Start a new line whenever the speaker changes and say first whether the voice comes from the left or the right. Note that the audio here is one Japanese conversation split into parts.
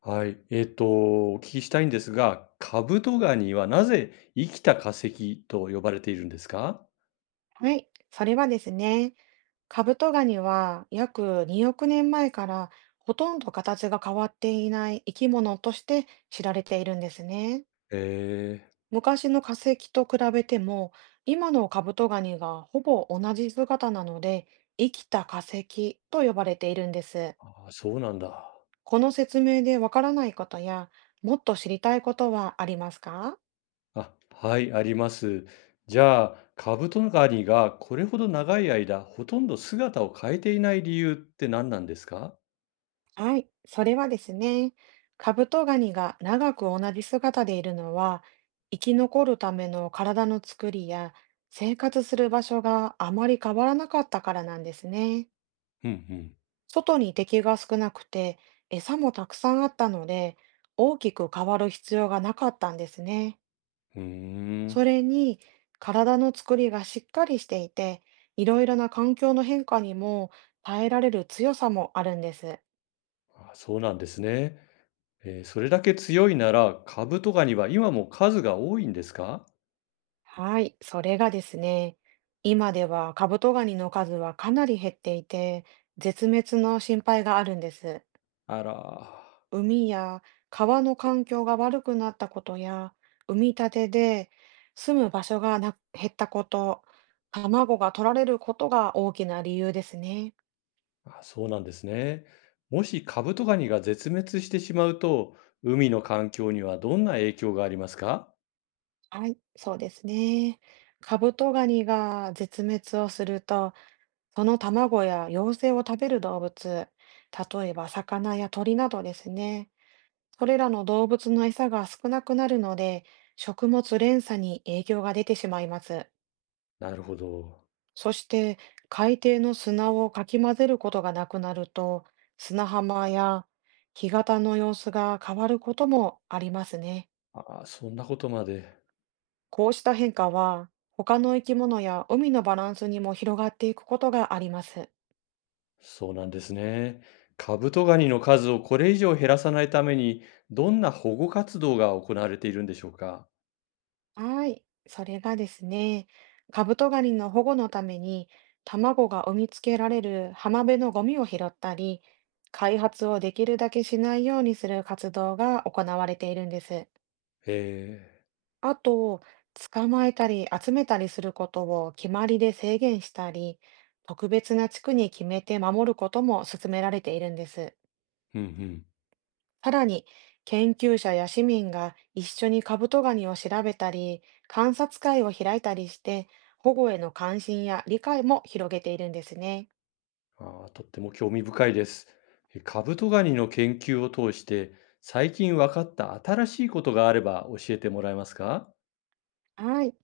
left: はい。お聞きしたいんですが、カブトガニはなぜ生きた化石と呼ばれているんですか？
right: はい、それはですね、カブトガニは約2億年前からほとんど形が変わっていない生き物として知られているんですね。
left: ええ。
right: 昔の化石と比べても今のカブトガニがほぼ同じ姿なので、生きた化石と呼ばれているんです。
left: ああ、そうなんだ。
right: この説明でわからないことやもっと知りたいことはありますか？
left: あ、はい、あります。じゃあ、カブトガニがこれほど長い間、ほとんど姿を変えていない理由って何なんですか？
right: はい、それはですね、カブトガニが長く同じ姿でいるのは、生き残るための体の作りや生活する場所があまり変わらなかったからなんですね。
left: うん
right: 外に敵が少なくて、餌もたくさんあったので、大きく変わる必要がなかったんですね。
left: うん。うー
right: そ
left: ん。
right: れに、体の作りがしっかりしていて、いろいろな環境の変化にも耐えられる強さもあるんです。
left: あ、そうなんですね。それだけ強いなら、カブトガニは今も数が多いんですか？
right: はい、それがですね、今ではカブトガニの数はかなり減っていて、絶滅の心配があるんです。
left: あら。
right: 海や川の環境が悪くなったことや、海み立てで住む場所がな減ったこと、卵が取られることが大きな理由ですね。
left: あ、そうなんですね。もしカブトガニが絶滅してしまうと、海の環境にはどんな影響がありますか？
right: はい、そうですね。カブトガニが絶滅をすると、その卵や幼生を食べる動物、例えば魚や鳥などですね。それらの動物の餌が少なくなるので、食物連鎖に影響が出てしまいます。
left: なるほど。
right: そして、海底の砂をかき混ぜることがなくなると、砂浜や干潟の様子が変わることもありますね。
left: ああ、そんなことまで。
right: こうした変化は、他の生き物や海のバランスにも広がっていくことがあります。
left: そうなんですね。カブトガニの数をこれ以上減らさないために、どんな保護活動が行われているんでしょうか？
right: はい、それがですね、カブトガニの保護のために卵が産みつけられる浜辺のゴミを拾ったり、開発をできるだけしないようにする活動が行われているんです。
left: へ
right: あと、捕まえたり集めたりすることを決まりで制限したり、特別な地区に決めて守ることも進められているんです。
left: え、うんうん。
right: さらに、研究者や市民が一緒にカブトガニを調べたり、観察会を開いたりして、保護への関心や理解も広げているんですね。
left: ああ、とっても興味深いです。カブトガニの研究を通して、最近分かった新しいことがあれば教えてもらえますか？
right: はい。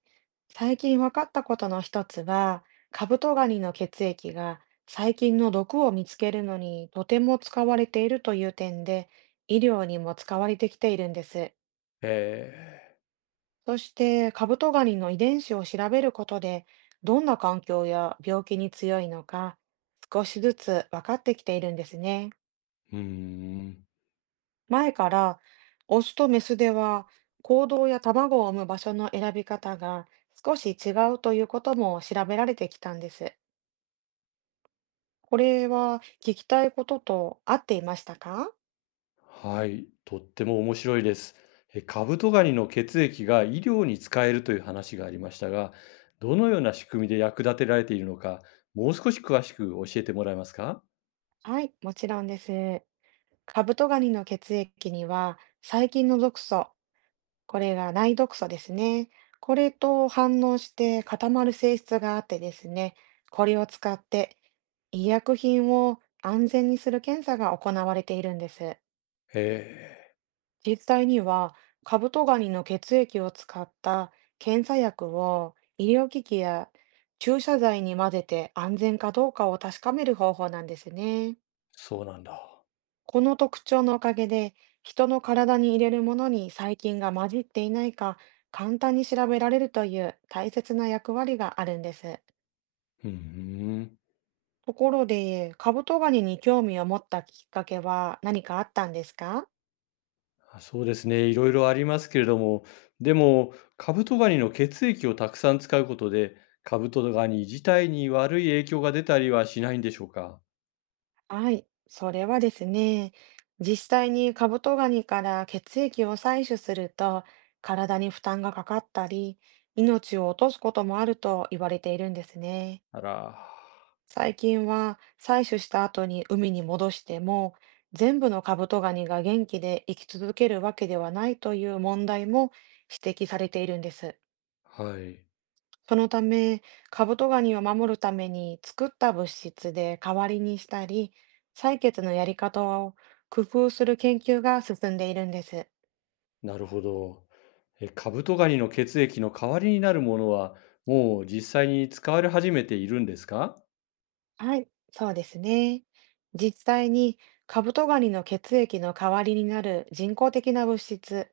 right: 最近分かったことの一つは、カブトガニの血液が細菌の毒を見つけるのにとても使われているという点で、医療にも使われてきているんです。
left: へえ。
right: そしてカブトガニの遺伝子を調べることで、どんな環境や病気に強いのか、少しずつ分かってきているんですね。
left: うーん。
right: 前から、オスとメスでは、行動や卵を産む場所の選び方が少し違うということも調べられてきたんです。これは聞きたいことと合っていましたか？
left: はい、とっても面白いです。え、カブトガニの血液が医療に使えるという話がありましたが、どのような仕組みで役立てられているのか、もう少し詳しく教えてもらえますか？
right: はい、もちろんです。カブトガニの血液には細菌の毒素、これが内毒素ですね。これと反応して固まる性質があってですね、これを使って医薬品を安全にする検査が行われているんです。
left: へえ、
right: 実際にはカブトガニの血液を使った検査薬を医療機器や注射剤に混ぜて安全かどうかを確かめる方法なんですね。
left: そうなんだ。
right: この特徴のおかげで、人の体に入れるものに細菌が混じっていないか、簡単に調べられるという大切な役割があるんです。
left: うんうん。
right: ところで、カブトガニに興味を持ったきっかけは何かあったんですか？
left: あ、そうですね、いろいろありますけれども、でも、カブトガニの血液をたくさん使うことで、カブトガニ自体に悪い影響が出たりはしないんでしょうか？
right: はい、それはですね、実際にカブトガニから血液を採取すると、体に負担がかかったり、命を落とすこともあると言われているんですね。
left: あら、
right: 最近は採取した後に海に戻しても全部のカブトガニが元気で生き続けるわけではないという問題も指摘されているんです。
left: はい、
right: そのため、カブトガニを守るために作った物質で代わりにしたり、採血のやり方を工夫する研究が進んでいるんです。
left: なるほど。え、カブトガニの血液の代わりになるものは、もう実際に使われ始めているんですか？
right: はい、そうですね。実際にカブトガニの血液の代わりになる人工的な物質、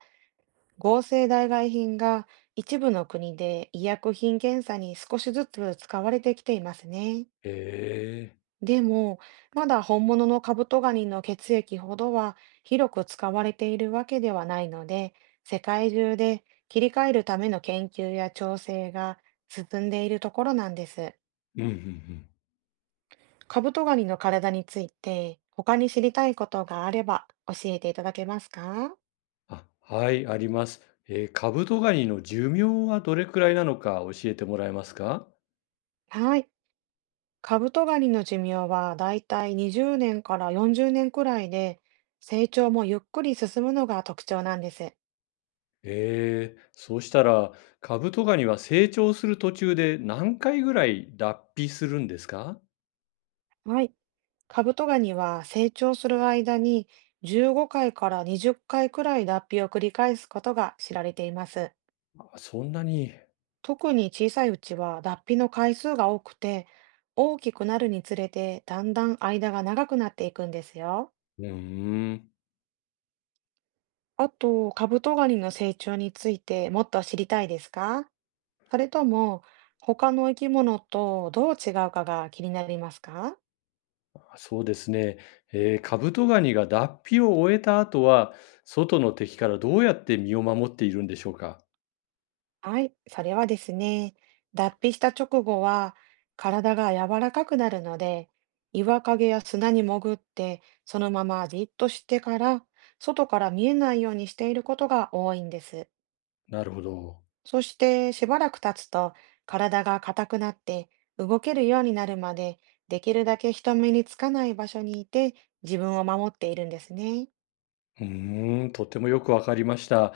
right: 合成代替品が一部の国で医薬品検査に少しずつ使われてきていますね。
left: ええ。
right: でも、まだ本物のカブトガニの血液ほどは広く使われているわけではないので、世界中で切り替えるための研究や調整が進んでいるところなんです。
left: うんうんうん。
right: カブトガニの体について他に知りたいことがあれば教えていただけますか？
left: あ、はい、あります。カブトガニの寿命はどれくらいなのか教えてもらえますか？
right: はい。カブトガニの寿命はだいたい20年から40年くらいで、成長もゆっくり進むのが特徴なんです。
left: ええ、そうしたら、カブトガニは成長する途中で何回ぐらい脱皮するんですか？
right: はい。カブトガニは成長する間に15回から20回くらい脱皮を繰り返すことが知られています。
left: あ、そんなに。
right: 特に小さいうちは脱皮の回数が多くて、大きくなるにつれてだんだん間が長くなっていくんですよ。
left: うーん。
right: あと、カブトガニの成長についてもっと知りたいですか？それとも他の生き物とどう違うかが気になりますか？
left: あ、そうですね、カブトガニが脱皮を終えた後は、外の敵からどうやって身を守っているんでしょうか。
right: はい、それはですね、脱皮した直後は体が柔らかくなるので、岩陰や砂に潜って、そのままじっとしてから、外から見えないようにしていることが多いんです。
left: なるほど。
right: そしてしばらく経つと、体が硬くなって動けるようになるまで、できるだけ人目につかない場所にいて自分を守っているんですね。
left: うーん、とてもよくわかりました。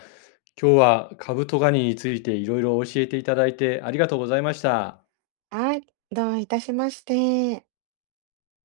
left: 今日はカブトガニについていろいろ教えていただいてありがとうございました。
right: はい、どういたしまして。